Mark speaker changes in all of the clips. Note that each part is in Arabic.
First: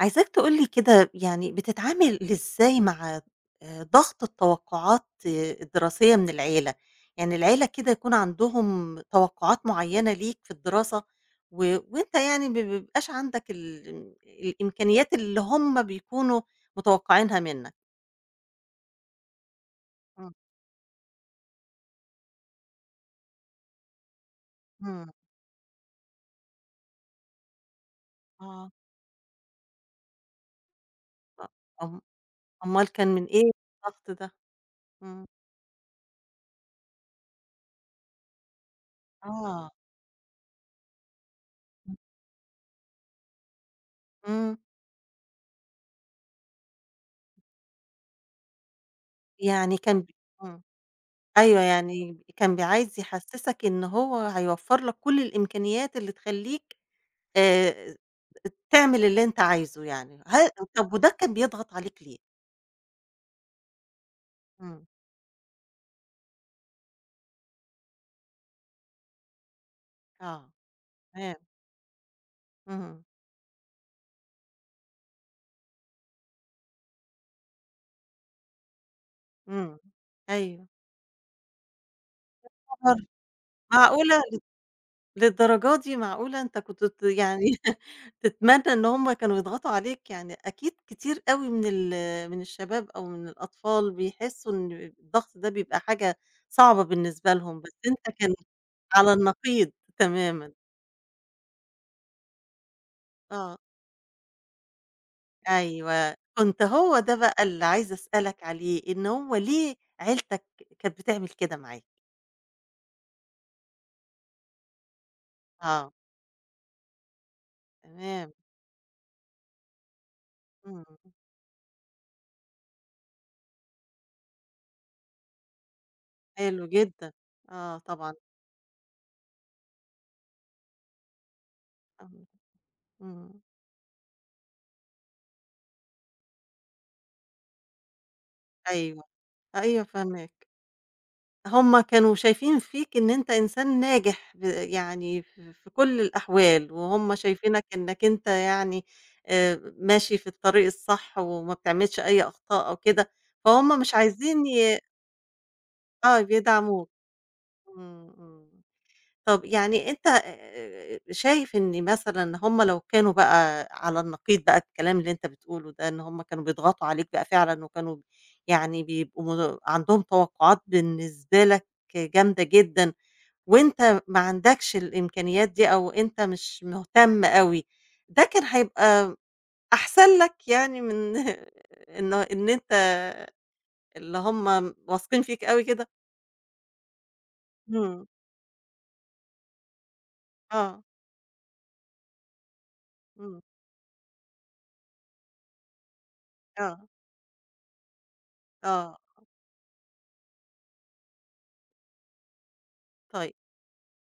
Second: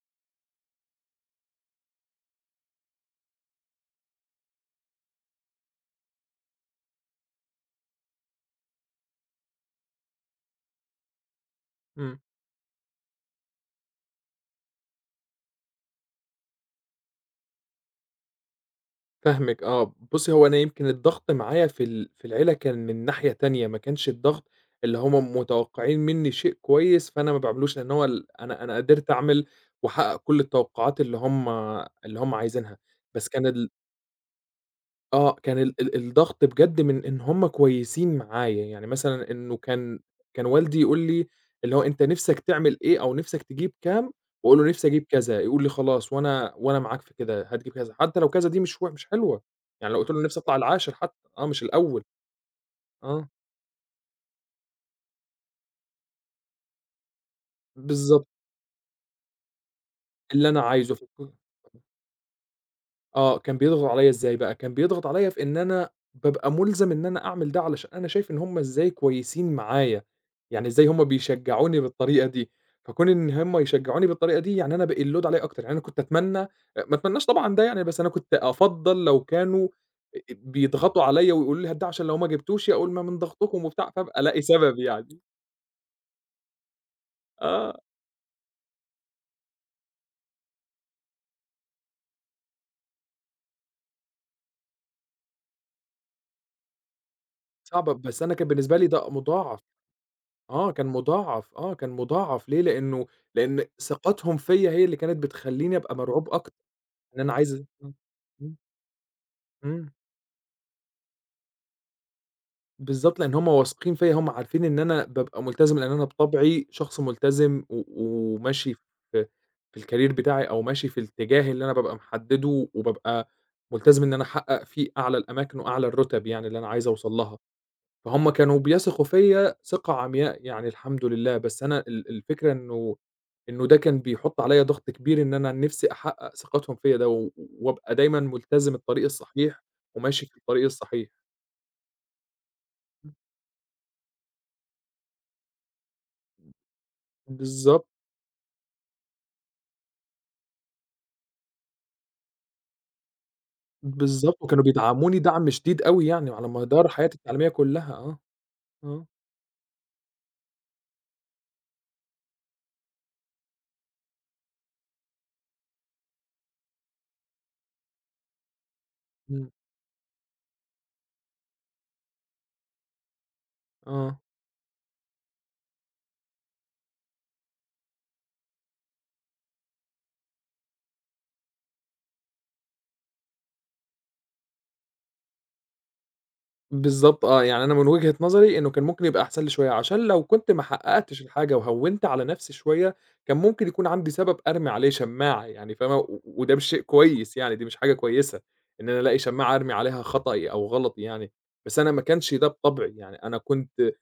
Speaker 1: عايزاك تقول لي كده يعني بتتعامل إزاي مع ضغط التوقعات الدراسية من العيلة؟ يعني العيلة كده يكون عندهم توقعات معيّنة ليك في الدراسة و وأنت
Speaker 2: إمم،
Speaker 1: يعني ما بيبقاش عندك ال الإمكانيات اللي هم بيكونوا متوقعينها منّك.
Speaker 2: فاهمِك آه،
Speaker 1: إمم،
Speaker 2: بُصّي هو أنا يمكن الضغط معايا في العيلة كان من ناحية تانية، ما كانش الضغط اللي
Speaker 1: إمم،
Speaker 2: هُم متوقعين مني شيء كويس، فأنا ما باعملوش، لأن هو ال أنا
Speaker 1: آه.
Speaker 2: أنا قدرت أعمل وأحقق كل التوقعات اللي
Speaker 1: أ
Speaker 2: هُم
Speaker 1: أم
Speaker 2: اللي هُم عايزينها،
Speaker 1: أمّال كان من
Speaker 2: بس كان
Speaker 1: إيه
Speaker 2: ال
Speaker 1: الضغط ده؟ إمم.
Speaker 2: آه، كان ال ال الضغط بجد من إن هُم كويسين معايا، يعني مثلًا إنه
Speaker 1: آه.
Speaker 2: كان والدي يقول لي اللي هو
Speaker 1: إمم.
Speaker 2: أنت نِفْسك تعمل إيه أو نِفْسك تجيب كام،
Speaker 1: إمم.
Speaker 2: واقول له نِفْسي أجيب كذا، يقول لي خلاص وأنا معاك في كده، هتجيب كذا، حتى لو كذا دي مش حلوة،
Speaker 1: يعني
Speaker 2: يعني لو
Speaker 1: كان ب
Speaker 2: قُلت له نِفْسي أطلع
Speaker 1: إمم.
Speaker 2: العاشر حتى، آه،
Speaker 1: أيوه،
Speaker 2: مش الأول.
Speaker 1: يعني كان عايز
Speaker 2: آه،
Speaker 1: يحسّسك إن هو هيوفّر لك كل الإمكانيات اللي تخلّيك آآ
Speaker 2: بالضبط،
Speaker 1: تعمل اللي أنت عايزه يعني،
Speaker 2: اللي أنا
Speaker 1: طَب
Speaker 2: عايزه ف
Speaker 1: وده كان بيضغط عليك ليه؟
Speaker 2: آه، كان بيضغط عليَّ إزاي بقى، كان
Speaker 1: إمم،
Speaker 2: بيضغط عليَّ في إن أنا بابقى مُلزم إن أنا أعمل ده علشان أنا شايف إن هُم إزاي كويسين معايا،
Speaker 1: آه،
Speaker 2: يعني إزاي هُم
Speaker 1: تمام،
Speaker 2: بيشجعوني بالطريقة دي،
Speaker 1: اهم،
Speaker 2: فكون إن هُم يشجعوني بالطريقة دي يعني أنا بقي الload عليَّ أكتر. يعني أنا كنت أتمنى أ ما أتمناش طبعًا ده يعني، بس أنا كنت أفضّل لو كانوا
Speaker 1: إمم، أيوه،
Speaker 2: بيضغطوا عليَّ ويقولوا لي هات ده، عشان لو ما جبتوش يقول
Speaker 1: خبر!
Speaker 2: ما من ضغطكم وبتاع، فابقى
Speaker 1: معقولة؟!
Speaker 2: ألاقي سبب يعني.
Speaker 1: للدرجة دي! معقولة أنت كنت يعني
Speaker 2: آه،
Speaker 1: تتمنى إن هُم كانوا يضغطوا عليك، يعني أكيد كتير أوي من ال من الشباب أو من الأطفال بيحسّوا إن الضغط ده بيبقى حاجة صعبة بالنسبة لهم، بس
Speaker 2: صعبة
Speaker 1: أنت
Speaker 2: بس
Speaker 1: كان
Speaker 2: أنا كان بالنسبة لي ده
Speaker 1: على
Speaker 2: مُضاعف.
Speaker 1: النقيض تمامًا،
Speaker 2: آه، كان مُضاعَف. آه، كان مُضاعَف ليه؟
Speaker 1: آه،
Speaker 2: لإن ثقتهم فيّا هي اللي كانت بتخلّيني أبقى
Speaker 1: أيوه،
Speaker 2: مرعوب أكتر.
Speaker 1: كنت هو ده
Speaker 2: إن أنا
Speaker 1: بقى اللي
Speaker 2: عايز
Speaker 1: عايزة
Speaker 2: إمم،
Speaker 1: أسألك
Speaker 2: إمم،
Speaker 1: عليه، إن هو ليه
Speaker 2: إمم،
Speaker 1: عيلتك كانت بتعمل كده معاك؟
Speaker 2: بالضبط، لإن هم واثقين فيّا، هم عارفين إن أنا بابقى ملتزم، لإن
Speaker 1: آه،
Speaker 2: أنا بطبعي شخص ملتزم
Speaker 1: تمام،
Speaker 2: وماشي في الcareer بتاعي، أو
Speaker 1: إمم،
Speaker 2: ماشي في الاتجاه اللي أنا بابقى محدّده، وبابقى ملتزم إن أنا أحقق فيه أعلى الأماكن وأعلى الرُتب يعني اللي
Speaker 1: حلو
Speaker 2: أنا عايز
Speaker 1: جدًا،
Speaker 2: أوصل لها.
Speaker 1: آه طبعًا،
Speaker 2: فهُم كانوا بيثقوا فيّا ثقة عمياء يعني الحمد لله، بس أنا
Speaker 1: إمم،
Speaker 2: الفكرة إنه
Speaker 1: إمم،
Speaker 2: إنه ده كان بيحُط عليّا ضغط كبير إن أنا نِفْسي أحقق ثقتهم فيّا ده، وأبقى دايمًا ملتزم الطريق
Speaker 1: أيوه،
Speaker 2: الصحيح،
Speaker 1: أيوه
Speaker 2: وماشي في
Speaker 1: فاهماك.
Speaker 2: الطريق الصحيح.
Speaker 1: هُم كانوا شايفين فيك إن أنت إنسان ناجح يعني في كل الأحوال، وهُم شايفينك
Speaker 2: بالضبط،
Speaker 1: إنك أنت يعني ماشي في الطريق الصح وما بتعملش أي أخطاء أو كده، فهُم مش
Speaker 2: بالضبط،
Speaker 1: عايزين
Speaker 2: وكانوا
Speaker 1: ي
Speaker 2: بيدعموني دعم شديد أوي
Speaker 1: آه،
Speaker 2: يعني على مدار
Speaker 1: بيدعموك.
Speaker 2: حياتي التعليمية كلّها
Speaker 1: إمم،
Speaker 2: آه،
Speaker 1: إمم.
Speaker 2: آه،
Speaker 1: طب يعني أنت شايف إن مثلًا هُم لو كانوا بقى على النقيض بقى الكلام اللي أنت بتقوله ده، إن هُم كانوا بيضغطوا عليك بقى فعلًا وكانوا يعني بيبقوا
Speaker 2: إمم،
Speaker 1: م عندهم توقعات بالنسبة لك جامدة جدًا، وأنت ما
Speaker 2: آه.
Speaker 1: عندكش الإمكانيات دي أو أنت مش مهتم أوي، ده كان هيبقى أحسن لك يعني من إن أنت اللي هُم واثقين فيك أوي كده؟
Speaker 2: بالضبط آه، يعني أنا من
Speaker 1: إمم،
Speaker 2: وجهة نظري إنه كان ممكن يبقى أحسن لي شوية، عشان لو كنت ما
Speaker 1: آه،
Speaker 2: حققتش الحاجة وهوّنت على نفسي شوية، كان
Speaker 1: إمم،
Speaker 2: ممكن يكون عندي سبب أرمي عليه شماعة يعني فاهمة، وده مش شيء
Speaker 1: آه،
Speaker 2: كويس يعني، دي مش حاجة كويسة، إن
Speaker 1: آه،
Speaker 2: أنا ألاقي شماعة أرمي عليها خطأي أو غلطي يعني. بس أنا ما كانش ده بطبعي، يعني
Speaker 1: طيب.
Speaker 2: أنا كنت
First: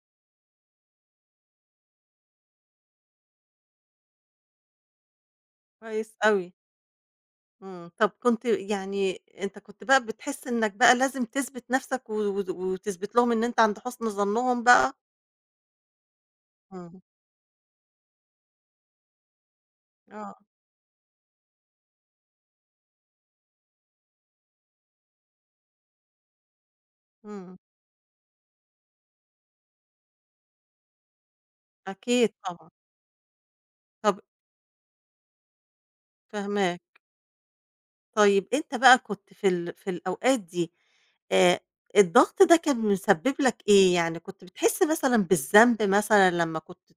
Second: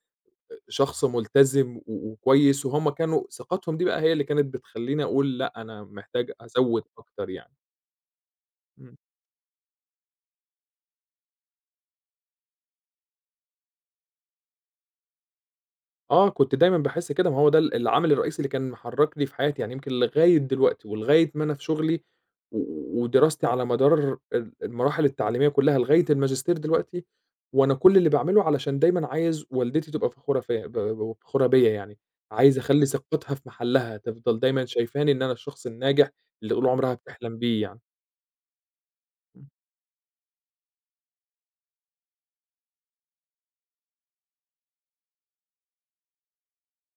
Speaker 2: شخص ملتزم وكويس، وهُم كانوا ثقتهم دي بقى هي اللي كانت بتخلّيني أقول لأ، أنا
Speaker 1: كويس
Speaker 2: محتاج
Speaker 1: أوي،
Speaker 2: أزوّد أكتر يعني.
Speaker 1: إمم، طب كنت
Speaker 2: إمم.
Speaker 1: يعني أنت كنت بقى بتحس إنك بقى لازم تثبت نفسك و وت وتثبت لهم إن أنت عند حُسن ظنّهم بقى؟
Speaker 2: آه، كنت دايمًا
Speaker 1: إمم،
Speaker 2: باحس كده، ما هو ده العامل الرئيسي اللي كان محرّكني في حياتي، يعني يمكن
Speaker 1: آه،
Speaker 2: لغاية دلوقتي ولغاية ما أنا في شغلي ودراستي على مدار المراحل التعليمية كلّها لغاية الماجستير دلوقتي،
Speaker 1: إمم،
Speaker 2: وأنا كل اللي باعمله علشان دايمًا عايز والدتي تبقى فخورة فيّا، ب ب فخورة بيّا يعني،
Speaker 1: أكيد
Speaker 2: عايز
Speaker 1: طبعًا،
Speaker 2: أخلّي ثقتها في محلّها،
Speaker 1: طب
Speaker 2: تفضل دايمًا شايفاني إن أنا الشخص الناجح اللي طول
Speaker 1: فاهماك.
Speaker 2: عمرها بتحلم بيه يعني.
Speaker 1: طيب أنت بقى كنت
Speaker 2: إمم،
Speaker 1: في الأوقات دي آآ، الضغط ده كان مسبب لك إيه؟ يعني كنت بتحس مثلًا بالذنب مثلًا لمّا كنت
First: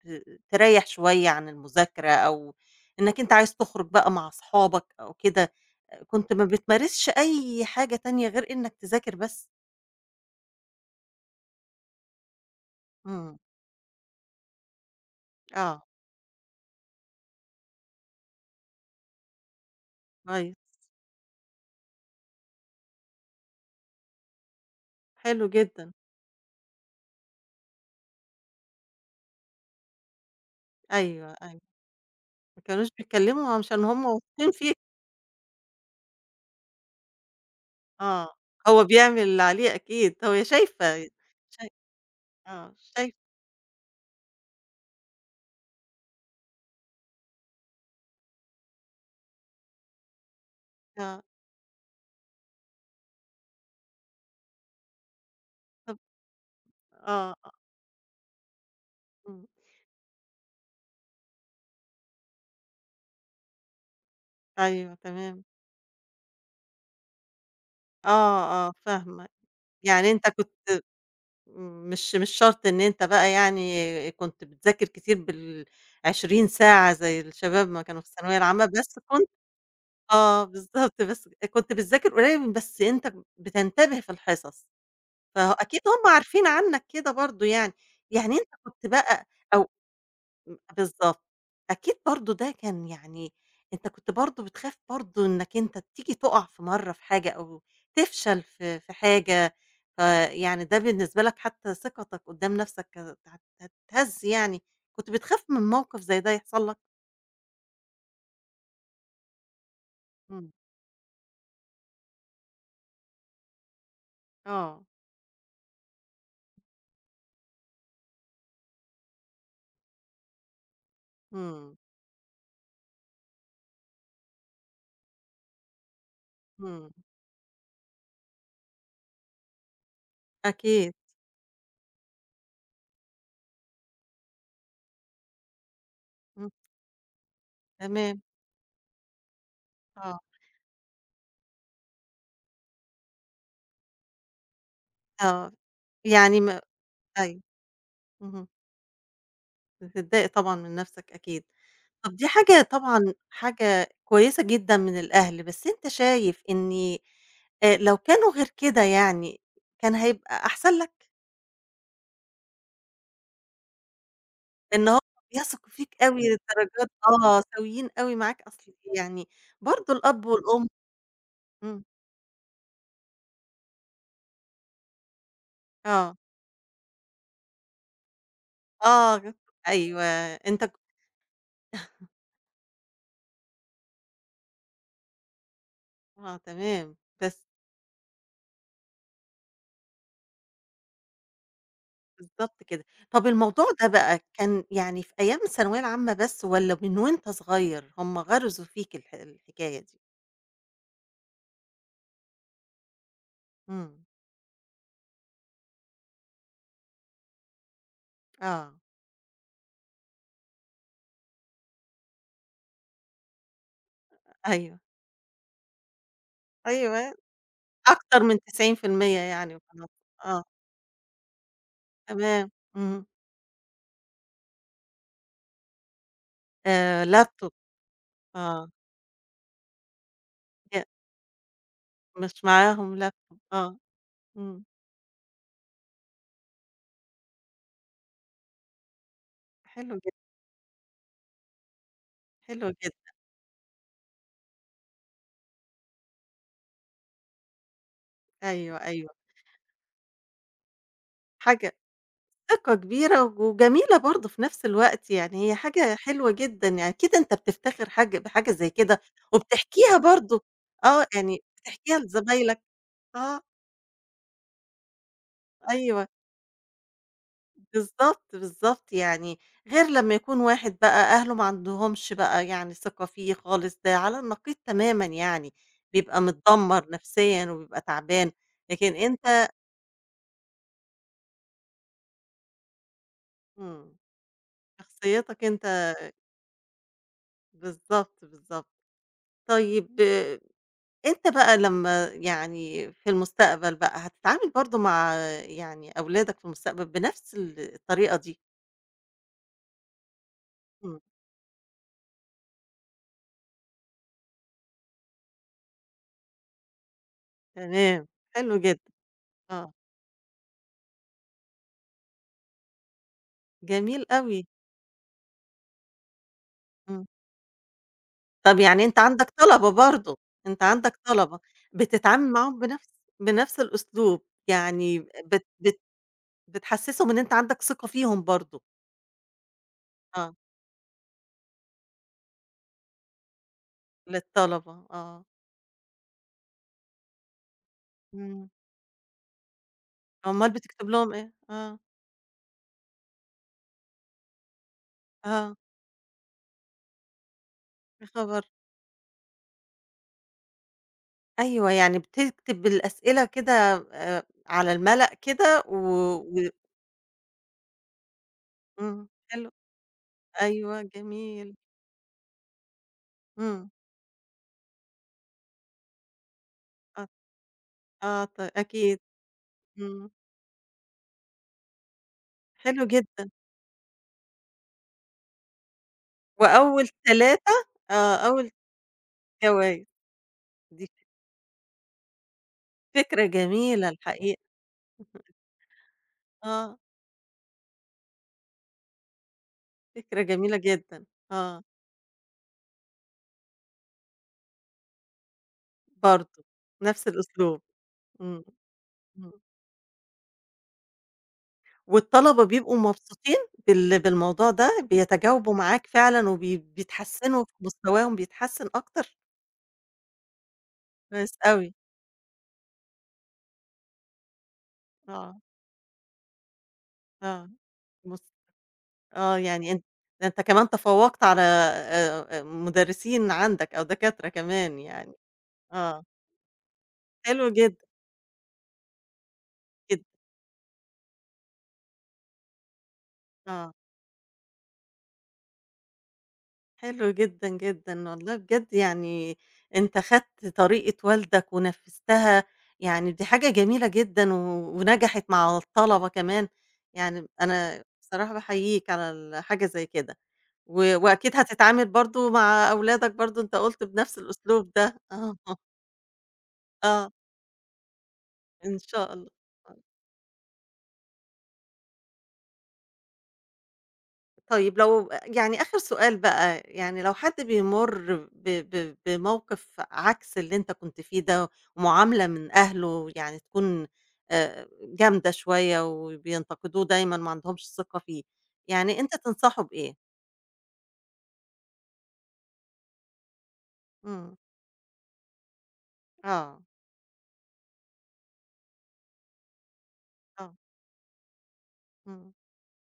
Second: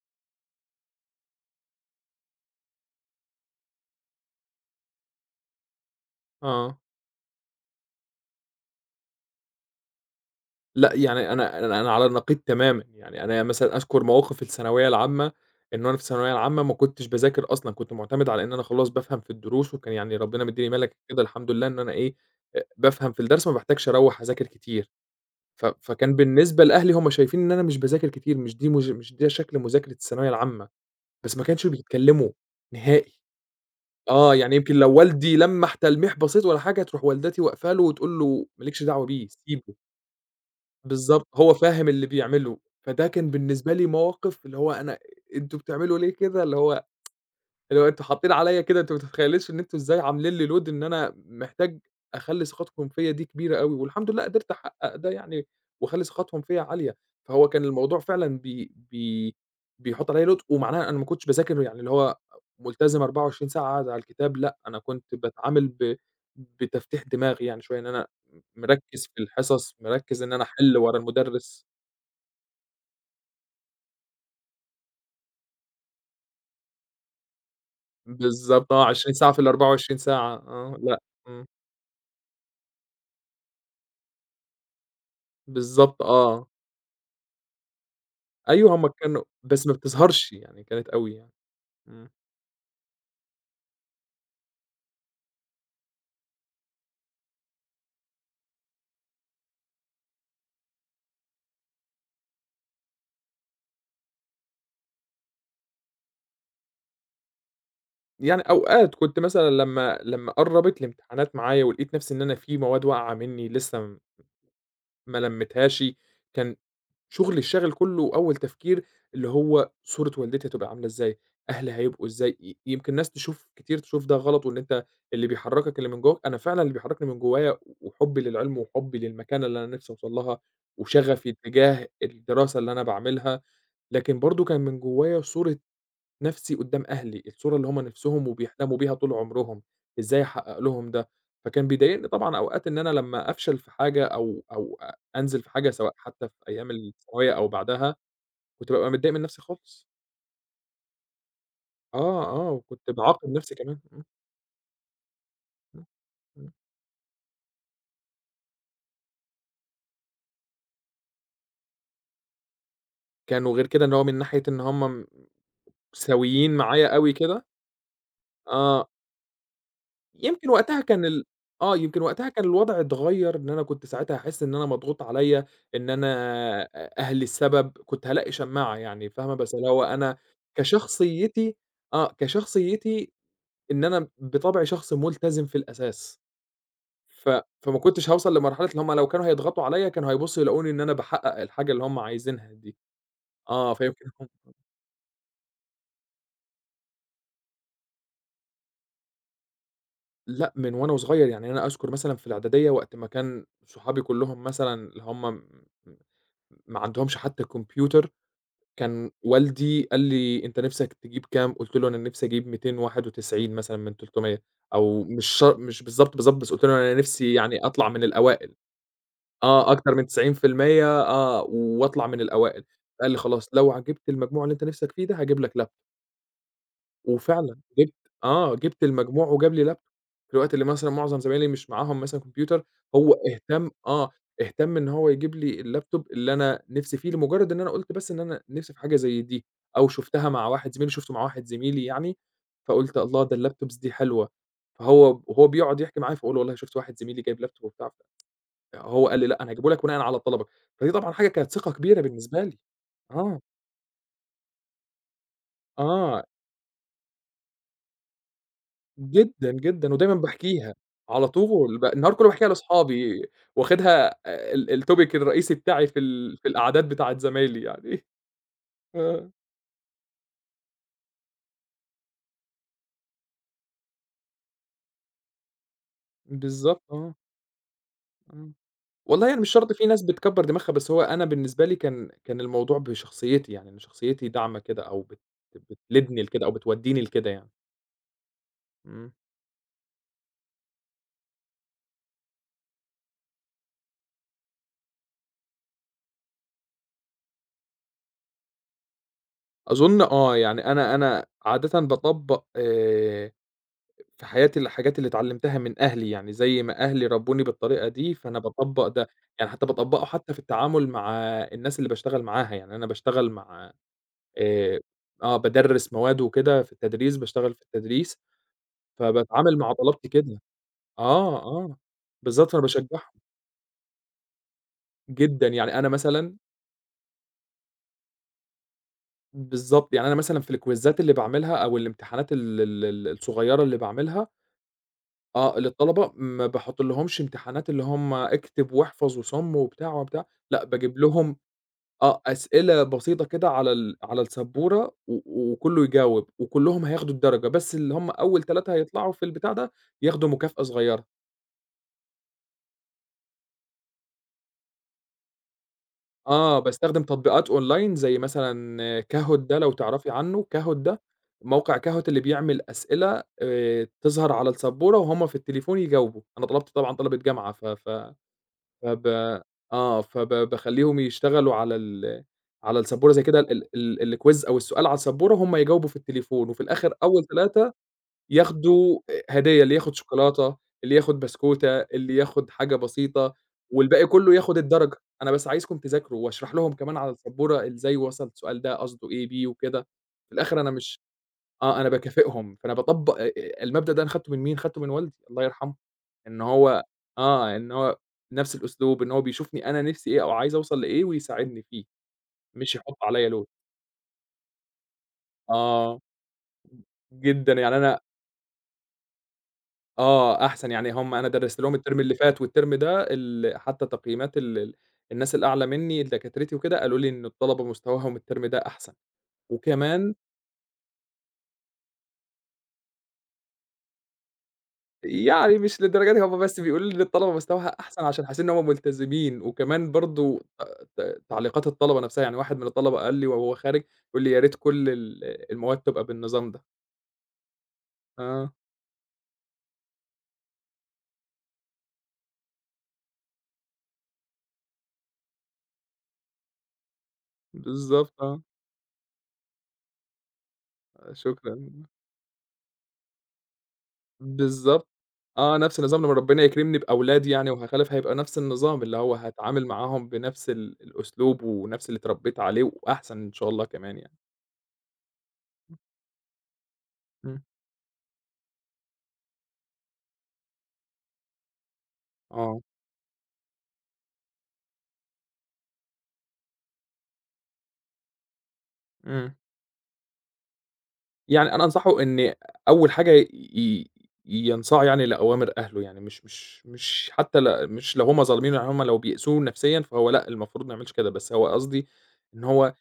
Speaker 1: تريّح شوية عن المذاكرة أو إنك أنت عايز تخرج بقى مع أصحابك أو كده، آه، كنت ما
Speaker 2: آه.
Speaker 1: بتمارسش أي حاجة تانية غير إنك تذاكر بس؟
Speaker 2: لأ، يعني أنا على النقيض تمامًا، يعني
Speaker 1: إمم،
Speaker 2: أنا مثلًا أذكر مواقف في الثانوية العامة، إن
Speaker 1: آه،
Speaker 2: وأنا في الثانوية العامة ما كنتش باذاكر أصلًا، كنت معتمد على إن أنا خلاص بافهم في الدروس، وكان يعني ربنا
Speaker 1: كويس،
Speaker 2: مدّيني مَلَكة كده الحمد لله إن أنا إيه، بافهم في الدرس ما باحتاجش أروّح أذاكر كتير،
Speaker 1: حلو جدًا،
Speaker 2: فكان بالنسبة لأهلي هم شايفين إن أنا مش باذاكر كتير، مش دي مش مش ده شكل مذاكرة الثانوية العامة،
Speaker 1: أيوه،
Speaker 2: بس ما
Speaker 1: أيوه،
Speaker 2: كانش بيتكلموا
Speaker 1: ما كانوش
Speaker 2: نهائي.
Speaker 1: بيتكلموا عشان هُم
Speaker 2: آه،
Speaker 1: واثقين
Speaker 2: يعني يمكن
Speaker 1: فيك،
Speaker 2: لو والدي لمّح تلميح بسيط والّا حاجة، تروح والدتي واقفة له وتقول
Speaker 1: آه،
Speaker 2: له: "ما لكش
Speaker 1: هو
Speaker 2: دعوة
Speaker 1: بيعمل
Speaker 2: بيه،
Speaker 1: اللي عليه
Speaker 2: سيبه."
Speaker 1: أكيد، هي شايفة
Speaker 2: بالضبط، هو فاهم اللي بيعمله.
Speaker 1: آه،
Speaker 2: فده
Speaker 1: شايف
Speaker 2: كان بالنسبة لي موقِف اللي هو أنا أنتم بتعملوا ليه كده؟ اللي هو أنتم حاطين عليّا كده، أنتم ما تتخيّلوش إن أنتم إزاي عاملين لي load إن أنا
Speaker 1: آه،
Speaker 2: محتاج أخلّي ثقتكم فيّا دي كبيرة أوي، والحمد لله قدرت أحقق ده يعني،
Speaker 1: طَب
Speaker 2: واخلّي ثقتهم فيّا عالية.
Speaker 1: آه،
Speaker 2: فهو كان الموضوع فعلًا بي بي
Speaker 1: إمم،
Speaker 2: بيحط عليّا load، ومعناها أنا ما كنتش باذاكر يعني اللي هو ملتزم 24 ساعة قاعد على الكتاب، لأ، أنا
Speaker 1: أيوه
Speaker 2: كنت
Speaker 1: تمام،
Speaker 2: باتعامل بتفتيح دماغي يعني شوية، إن أنا
Speaker 1: آه، آه
Speaker 2: مركّز في
Speaker 1: فاهمة،
Speaker 2: الحصص،
Speaker 1: يعني
Speaker 2: مركّز
Speaker 1: أنت
Speaker 2: إن أنا
Speaker 1: كنت
Speaker 2: أحل ورا المدرس.
Speaker 1: إمم، مش شرط إن أنت بقى يعني كنت بتذاكر كتير بال20 ساعة زي الشباب ما كانوا في الثانوية العامة،
Speaker 2: بالضبط آه،
Speaker 1: بس
Speaker 2: 20
Speaker 1: كنت
Speaker 2: ساعة في ال24 ساعة
Speaker 1: آه
Speaker 2: آه، لأ،
Speaker 1: بالضبط، بس
Speaker 2: إمم،
Speaker 1: كنت بتذاكر قليل بس أنت بتنتبه في الحصص، فأكيد
Speaker 2: بالضبط
Speaker 1: هُم
Speaker 2: آه.
Speaker 1: عارفين عنك كده برضه يعني، يعني أنت
Speaker 2: أيوه
Speaker 1: كنت
Speaker 2: هُم كانوا
Speaker 1: بقى
Speaker 2: بس
Speaker 1: أو
Speaker 2: ما بتظهرش
Speaker 1: إمم،
Speaker 2: يعني كانت أوي
Speaker 1: بالضبط،
Speaker 2: يعني.
Speaker 1: أكيد
Speaker 2: إمم،
Speaker 1: برضه ده كان يعني أنت كنت برضه بتخاف برضه إنّك أنت تيجي تُقع في مرّة في حاجة أو تفشل في حاجة، فيعني ده بالنسبة لك حتى ثقتك قدّام نَفْسك كانت هتتهز يعني، كنت بتخاف من موقف زي ده يحصل لك؟
Speaker 2: يعني أوقات كنت مثلًا لمّا
Speaker 1: إمم،
Speaker 2: قرّبت الامتحانات معايا ولقيت نفْسي إن أنا في مواد واقعة منّي لسه
Speaker 1: آه،
Speaker 2: ما لمّيتهاش، كان شغلي الشاغل كلّه وأول تفكير اللي هو صورة والدتي هتبقى عاملة إزاي، أهلي
Speaker 1: إمم،
Speaker 2: هيبقوا إزاي، يمكن ناس تشوف كتير تشوف ده غلط، وإن أنت اللي بيحرّكك اللي من جوّاك، أنا فعلًا اللي
Speaker 1: إمم،
Speaker 2: بيحرّكني من جوّايا وحُبّي للعلم وحُبّي للمكانة اللي أنا نفْسي أوصل لها
Speaker 1: أكيد،
Speaker 2: وشغفي تجاه الدراسة اللي أنا باعملها، لكن برضه كان من جوّايا صورة
Speaker 1: إمم،
Speaker 2: نَفْسي قُدّام أهلي، الصورة اللي هم
Speaker 1: تمام،
Speaker 2: نِفْسهم وبيحلموا بيها طول عمرهم،
Speaker 1: آه،
Speaker 2: إزاي أحقّق لهم ده؟ فكان بيضايقني طبعًا أوقات إن أنا لمّا أفشل في حاجة أو أنزل في
Speaker 1: آه،
Speaker 2: حاجة سواء حتى في
Speaker 1: يعني ما
Speaker 2: أيام الثانوية
Speaker 1: أيوه،
Speaker 2: أو بعدها،
Speaker 1: اهم،
Speaker 2: كنت بابقى متضايق من نَفْسي خالص.
Speaker 1: بتتضايق طبعًا من نَفْسك أكيد. طب
Speaker 2: آه،
Speaker 1: دي
Speaker 2: آه،
Speaker 1: حاجة
Speaker 2: وكنت
Speaker 1: طبعًا
Speaker 2: باعاقب نَفْسي كمان.
Speaker 1: حاجة
Speaker 2: إمم،
Speaker 1: كويسة جدًا من الأهل، بس
Speaker 2: إمم،
Speaker 1: أنت شايف
Speaker 2: إمم.
Speaker 1: إن لو كانوا غير كده يعني، كان هيبقى أحسن لك؟
Speaker 2: كانوا غير كده إن هو من ناحية إن
Speaker 1: إن هو
Speaker 2: هم م
Speaker 1: بيثقوا فيك أوي
Speaker 2: سَويين معايا
Speaker 1: للدرجات
Speaker 2: أوي
Speaker 1: آه،
Speaker 2: كده
Speaker 1: سويين أوي معاك، أصل
Speaker 2: آه.
Speaker 1: يعني برضه الأب
Speaker 2: يمكن
Speaker 1: والأم
Speaker 2: وقتها كان ال آه،
Speaker 1: إمم،
Speaker 2: يمكن وقتها كان الوضع اتغيّر، إن أنا كنت ساعتها هاحس إن أنا مضغوط عليّا، إن أنا
Speaker 1: آه،
Speaker 2: أهلي السبب، كنت هالاقي شماعة يعني
Speaker 1: آه،
Speaker 2: فاهمة، بس اللي هو
Speaker 1: أيوه،
Speaker 2: أنا
Speaker 1: أنت ك
Speaker 2: كشخصيتي آه، كشخصيتي إن أنا بطبعي شخص ملتزم في الأساس،
Speaker 1: آه تمام،
Speaker 2: ف
Speaker 1: بس
Speaker 2: فما كنتش هاوصل لمرحلة اللي هُم لو كانوا هيضغطوا عليّا كانوا هيبصوا يلاقوني إن أنا باحقق الحاجة اللي هُم عايزينها
Speaker 1: بالضبط
Speaker 2: دي.
Speaker 1: كده. طب الموضوع
Speaker 2: آه،
Speaker 1: ده
Speaker 2: فيمكن
Speaker 1: بقى
Speaker 2: هُم
Speaker 1: كان يعني في أيام الثانوية العامة بس والّا من وأنت صغير هم غرزوا فيك الح الحكاية دي؟
Speaker 2: لأ، من وأنا صغير يعني أنا أذكر مثلًا في الإعدادية وقت ما كان صحابي
Speaker 1: إمم،
Speaker 2: كلّهم مثلًا اللي هُم ما عندهمش حتى كمبيوتر،
Speaker 1: آه،
Speaker 2: كان والدي قال لي: "أنت نِفْسك تجيب كام؟" قُلت له: "أنا نِفْسي أجيب 291 مثلًا من 300."
Speaker 1: أيوه.
Speaker 2: أو مش شر مش بالضبط، بالضبط، بس قُلت له: "أنا
Speaker 1: أيوه،
Speaker 2: نِفْسي يعني أطلع من
Speaker 1: أكتر من
Speaker 2: الأوائل."
Speaker 1: 90% يعني
Speaker 2: آه،
Speaker 1: وخلاص،
Speaker 2: أكتر من
Speaker 1: آه،
Speaker 2: 90%. آه، وأطلع من
Speaker 1: تمام،
Speaker 2: الأوائل.
Speaker 1: اهم،
Speaker 2: قال لي: "خلاص لو جِبت المجموع اللي أنت نِفْسك فيه ده هاجيب لك لاب."
Speaker 1: لابتوب،
Speaker 2: وفعلًا جِبت آه،
Speaker 1: آه،
Speaker 2: جِبت المجموع وجاب لي لابتوب، في الوقت اللي
Speaker 1: ي
Speaker 2: مثلًا معظم زمايلي مش معاهم مثلًا
Speaker 1: مش
Speaker 2: كمبيوتر.
Speaker 1: معاهم
Speaker 2: هو
Speaker 1: لابتوب،
Speaker 2: اهتم
Speaker 1: آه،
Speaker 2: آه،
Speaker 1: إمم،
Speaker 2: اهتم إن هو يجيب لي اللابتوب اللي أنا نِفْسي فيه، لمجرد إن أنا قُلت بس إن أنا نِفْسي في حاجة زي دي، أو
Speaker 1: حلو جدًا،
Speaker 2: شُفته مع واحد زميلي يعني.
Speaker 1: حلو
Speaker 2: فقُلت
Speaker 1: جدًا،
Speaker 2: الله ده الlaptops دي حلوة، فهو بيقعد يحكي معايا فاقول له والله شُفت واحد زميلي جايب لابتوب وبتاع،
Speaker 1: أيوه، أيوه،
Speaker 2: هو قال لي لأ أنا هاجيبه لك بناءً على طلبك. فدي طبعًا حاجة كانت ثقة
Speaker 1: حاجة
Speaker 2: كبيرة بالنسبة لي.
Speaker 1: ثقة كبيرة
Speaker 2: آه،
Speaker 1: وجميلة برضه في نفس الوقت، يعني هي حاجة
Speaker 2: آه.
Speaker 1: حلوة جدًا، يعني أكيد أنت بتفتخر حاجة بحاجة زي كده
Speaker 2: جدًا، جدًا،
Speaker 1: وبتحكيها
Speaker 2: ودايمًا
Speaker 1: برضه،
Speaker 2: باحكيها
Speaker 1: آه،
Speaker 2: على
Speaker 1: يعني
Speaker 2: طول،
Speaker 1: بتحكيها
Speaker 2: النهار كله باحكيها
Speaker 1: لزمايلك،
Speaker 2: لاصحابي،
Speaker 1: آه،
Speaker 2: واخدها الtopic الرئيسي بتاعي في
Speaker 1: أيوه.
Speaker 2: ال في القعدات بتاعة زمايلي يعني.
Speaker 1: بالضبط، بالضبط،
Speaker 2: آه،
Speaker 1: يعني غير لمّا يكون واحد بقى أهله ما عندهمش بقى يعني ثقة فيه خالص، ده على النقيض تمامًا يعني، بيبقى
Speaker 2: بالضبط
Speaker 1: متدمّر
Speaker 2: آه،
Speaker 1: نفسيًا وبيبقى تعبان،
Speaker 2: آه.
Speaker 1: لكن
Speaker 2: والله يعني
Speaker 1: أنت
Speaker 2: مش شرط في ناس بتكبّر دماغها، بس هو أنا بالنسبة لي كان الموضوع بشخصيتي، يعني إن
Speaker 1: إمم،
Speaker 2: شخصيتي داعمة كده أو بت
Speaker 1: شخصيتك أنت
Speaker 2: بتليدني لكده أو بتودّيني لكده يعني.
Speaker 1: بالضبط، بالضبط.
Speaker 2: إمم.
Speaker 1: طيب آه، أنت بقى لمّا يعني في المستقبل بقى هتتعامل برضه مع آه، يعني أولادك في المستقبل بنفس ال الطريقة دي؟
Speaker 2: أظن آه، يعني أنا
Speaker 1: إمم،
Speaker 2: أنا عادةً باطبّق في حياتي الحاجات اللي اتعلمتها من أهلي، يعني زي ما أهلي ربّوني بالطريقة
Speaker 1: تمام،
Speaker 2: دي، فأنا
Speaker 1: حلو
Speaker 2: باطبّق
Speaker 1: جدًا،
Speaker 2: ده، يعني حتى
Speaker 1: آه،
Speaker 2: باطبّقه حتى في التعامل مع الناس اللي باشتغل معاها، يعني أنا باشتغل مع
Speaker 1: جميل أوي،
Speaker 2: آآ آه، بادرّس مواد وكده في
Speaker 1: إمم.
Speaker 2: التدريس، باشتغل في التدريس،
Speaker 1: طب يعني أنت عندك
Speaker 2: فباتعامل
Speaker 1: طلبة
Speaker 2: مع طلبتي
Speaker 1: برضه،
Speaker 2: كده.
Speaker 1: أنت عندك
Speaker 2: آه،
Speaker 1: طلبة،
Speaker 2: آه،
Speaker 1: بتتعامل
Speaker 2: بالضبط،
Speaker 1: معاهم
Speaker 2: فأنا
Speaker 1: بنفس
Speaker 2: باشجّعهم
Speaker 1: بنفس الأسلوب، يعني بت
Speaker 2: جدًا، يعني
Speaker 1: بت
Speaker 2: أنا مثلًا
Speaker 1: بتحسسهم إن أنت عندك ثقة فيهم برضه،
Speaker 2: بالضبط، يعني أنا
Speaker 1: آه،
Speaker 2: مثلًا في الكويزات اللي باعملها أو الامتحانات ال ال ال الصغيّرة اللي باعملها
Speaker 1: للطلبة، آه،
Speaker 2: آه، للطلبة ما باحطلهمش امتحانات اللي هم
Speaker 1: إمم،
Speaker 2: اكتب واحفظ وصُم وبتاع،
Speaker 1: أومال
Speaker 2: لأ
Speaker 1: بتكتب
Speaker 2: باجيب
Speaker 1: لهم إيه؟
Speaker 2: لهم
Speaker 1: آه،
Speaker 2: آه، أسئلة بسيطة كده على السبورة، و
Speaker 1: آه،
Speaker 2: وكلّه يجاوب، وكلّهم هياخدوا الدرجة، بس اللي
Speaker 1: يا
Speaker 2: هم أول
Speaker 1: خبر!
Speaker 2: 3 هيطلعوا في البتاع ده ياخدوا مكافأة صغيرة.
Speaker 1: أيوه، يعني بتكتب الأسئلة كده على الملأ كده و و
Speaker 2: آه، باستخدم تطبيقات أونلاين زي مثلًا
Speaker 1: إمم،
Speaker 2: Kahoot،
Speaker 1: حلو،
Speaker 2: ده لو تعرفي عنه، Kahoot
Speaker 1: أيوه
Speaker 2: ده
Speaker 1: جميل،
Speaker 2: موقع Kahoot اللي بيعمل أسئلة
Speaker 1: إمم،
Speaker 2: تظهر على السبورة وهُم في التليفون يجاوبوا. أنا طلبت طبعًا
Speaker 1: آه،
Speaker 2: طلبة جامعة ف ف
Speaker 1: آه، أكيد،
Speaker 2: فب آه،
Speaker 1: إمم،
Speaker 2: فب باخلّيهم يشتغلوا على على
Speaker 1: حلو
Speaker 2: السبورة زي
Speaker 1: جدًا،
Speaker 2: كده ال ال الquiz أو السؤال على السبورة هم يجاوبوا في التليفون، وفي
Speaker 1: وأول
Speaker 2: الآخر أول
Speaker 1: 3
Speaker 2: 3
Speaker 1: آه، أول
Speaker 2: ياخدوا هدية،
Speaker 1: جوا
Speaker 2: اللي ياخد شوكولاتة،
Speaker 1: دي
Speaker 2: اللي ياخد بسكوتة، اللي ياخد حاجة
Speaker 1: فكرة
Speaker 2: بسيطة،
Speaker 1: جميلة
Speaker 2: والباقي كلّه
Speaker 1: الحقيقة،
Speaker 2: ياخد الدرجة. أنا بس عايزكم تذاكروا، واشرح لهم
Speaker 1: آه،
Speaker 2: كمان على السبورة إزاي وصل السؤال ده قصده إيه بيه وكده.
Speaker 1: فكرة
Speaker 2: في
Speaker 1: جميلة
Speaker 2: الآخر أنا مش
Speaker 1: جدًا، آه،
Speaker 2: آه، أنا باكافئهم، فأنا باطبّق المبدأ ده أنا خدته من مين؟ خدته من والدي الله يرحمه. إن
Speaker 1: برضه
Speaker 2: هو
Speaker 1: نفس
Speaker 2: آه،
Speaker 1: الأسلوب،
Speaker 2: إن هو
Speaker 1: إمم،
Speaker 2: نفس الأسلوب، إن هو
Speaker 1: إمم،
Speaker 2: بيشوفني أنا نِفْسي إيه أو عايز أوصل لإيه ويساعدني فيه،
Speaker 1: والطلبة
Speaker 2: مش
Speaker 1: بيبقوا
Speaker 2: يحُط عليّا
Speaker 1: مبسوطين
Speaker 2: load.
Speaker 1: بال بالموضوع ده، بيتجاوبوا معاك
Speaker 2: آه،
Speaker 1: فعلًا بيتحسنوا في
Speaker 2: جدًا، يعني أنا
Speaker 1: مستواهم بيتحسن أكتر؟
Speaker 2: آه، أحسن، يعني هم أنا
Speaker 1: كويس
Speaker 2: درست
Speaker 1: أوي،
Speaker 2: لهم الترم اللي فات والترم ده حتى تقييمات ال ال الناس
Speaker 1: آه،
Speaker 2: الأعلى منّي دكاترتي وكده، قالوا لي إن
Speaker 1: آه،
Speaker 2: الطلبة مستواهم
Speaker 1: مس
Speaker 2: الترم ده أحسن،
Speaker 1: آه، يعني أنت
Speaker 2: وكمان
Speaker 1: ده أنت كمان تفوّقت على مدرسين عندك أو دكاترة كمان يعني،
Speaker 2: يعني مش
Speaker 1: آه،
Speaker 2: للدرجة دي، هم بس بيقولوا لي إن الطلبة
Speaker 1: حلو
Speaker 2: مستواها
Speaker 1: جدًا،
Speaker 2: أحسن عشان حاسين إن هم ملتزمين، وكمان
Speaker 1: جدًا،
Speaker 2: برضه ت ت تعليقات الطلبة نفسها، يعني واحد من الطلبة قال لي وهو
Speaker 1: آه.
Speaker 2: خارج، بيقول لي: "يا ريت كل المواد تبقى بالنظام ده."
Speaker 1: حلو جدًا، جدًا، والله
Speaker 2: آه،
Speaker 1: بجد يعني أنت خدت طريقة والدك ونفّذتها، يعني دي حاجة جميلة جدًا و ونجحت مع الطلبة كمان، يعني أنا
Speaker 2: بالضبط
Speaker 1: بصراحة
Speaker 2: آه،
Speaker 1: باحييك على حاجة زي كده، و وأكيد
Speaker 2: شكرًا،
Speaker 1: هتتعامل برضه مع أولادك برضه أنت قُلت بنفْس الأسلوب
Speaker 2: بالضبط،
Speaker 1: ده، آه،
Speaker 2: آه، نفس النظام لمّا ربنا يكرمني
Speaker 1: آه،
Speaker 2: بأولاد يعني وهاخلف هيبقى نفس
Speaker 1: إن
Speaker 2: النظام، اللي
Speaker 1: شاء
Speaker 2: هو
Speaker 1: الله.
Speaker 2: هاتعامل معاهم بنفس الأسلوب ونفس اللي اتربيت عليه وأحسن إن شاء الله كمان يعني،
Speaker 1: طيب لو يعني آخر سؤال بقى، يعني لو حد
Speaker 2: إمم،
Speaker 1: بيمُر ب ب بموقف عكس اللي أنت كنت فيه ده، ومعاملة من
Speaker 2: آه،
Speaker 1: أهله يعني تكون جامدة شوية وبينتقدوه دايمًا ما عندهمش ثقة فيه، يعني أنت
Speaker 2: إمم.
Speaker 1: تنصحه بإيه؟
Speaker 2: يعني أنا أنصحه إن أول حاجة ي-
Speaker 1: إمم،
Speaker 2: ينصاع يعني لأوامر أهله، يعني مش
Speaker 1: آه،
Speaker 2: مش مش حتى مش لو هُم ظالمينه، يعني هُم لو بيأذوه نفسيًا فهو لأ،
Speaker 1: آه،
Speaker 2: المفروض ما يعملش كده، بس هو قصدي
Speaker 1: إمم،
Speaker 2: إن هو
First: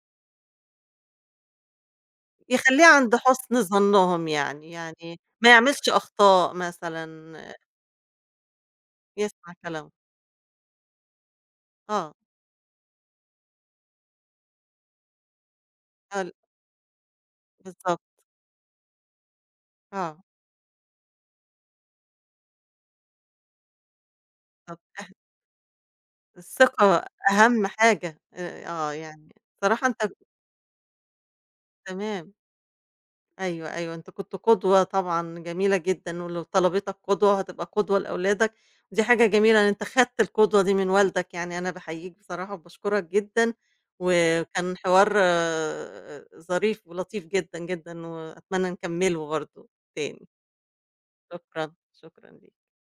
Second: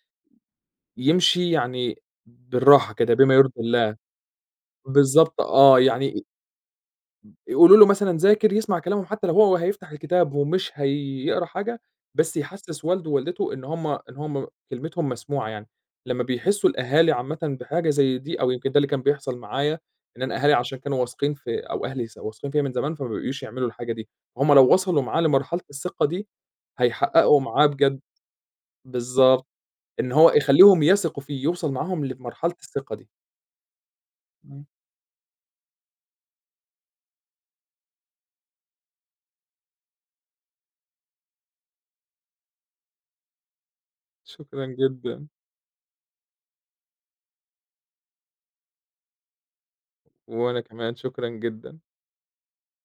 Speaker 2: يمشي يعني
Speaker 1: يخلّيه
Speaker 2: بالراحة كده
Speaker 1: عند
Speaker 2: بما يرضي
Speaker 1: حُسن
Speaker 2: الله.
Speaker 1: ظنهم يعني، يعني
Speaker 2: بالضبط
Speaker 1: ما
Speaker 2: آه،
Speaker 1: يعملش
Speaker 2: يعني
Speaker 1: أخطاء مثلًا، آه،
Speaker 2: يقولوا له مثلًا ذاكر، يسمع كلامهم حتى لو
Speaker 1: يسمع
Speaker 2: هو
Speaker 1: كلامه،
Speaker 2: هيفتح الكتاب ومش هيقرا حاجة،
Speaker 1: آه،
Speaker 2: بس يحسّس والده ووالدته إن هم كلمتهم مسموعة يعني. لمّا
Speaker 1: آه،
Speaker 2: بيحسّوا الأهالي عامةً بحاجة زي
Speaker 1: بالضبط،
Speaker 2: دي أو يمكن ده اللي كان بيحصل معايا، إن
Speaker 1: آه،
Speaker 2: أنا أهالي عشان كانوا واثقين في أو أهلي س واثقين فيّا من زمان، فما بيقوش يعملوا الحاجة دي. هُم لو
Speaker 1: بالضبط.
Speaker 2: وصلوا معاه لمرحلة الثقة دي،
Speaker 1: الثقة
Speaker 2: هيحققوا معاه
Speaker 1: أهم
Speaker 2: بجد
Speaker 1: حاجة، آه، يعني
Speaker 2: بالضبط،
Speaker 1: بصراحة أنت
Speaker 2: إن هو يخلّيهم يثقوا فيه، يوصل معاهم
Speaker 1: تمام،
Speaker 2: لمرحلة الثقة دي.
Speaker 1: أيوه، أيوه، أنت كنت
Speaker 2: إمم،
Speaker 1: قدوة طبعًا جميلة جدًا، ولو طلبتك قدوة هتبقى قدوة لأولادك، ودي حاجة جميلة إن أنت خدت القدوة دي من والدك، يعني أنا باحييك بصراحة وباشكرك جدًا،
Speaker 2: شكرًا
Speaker 1: وكان حوار
Speaker 2: جدًا،
Speaker 1: آه، ظريف ولطيف جدًا، جدًا، وأتمنى نكمله برضه تاني،
Speaker 2: وأنا كمان شكرًا
Speaker 1: شكرًا،
Speaker 2: جدًا.
Speaker 1: شكرًا ليك.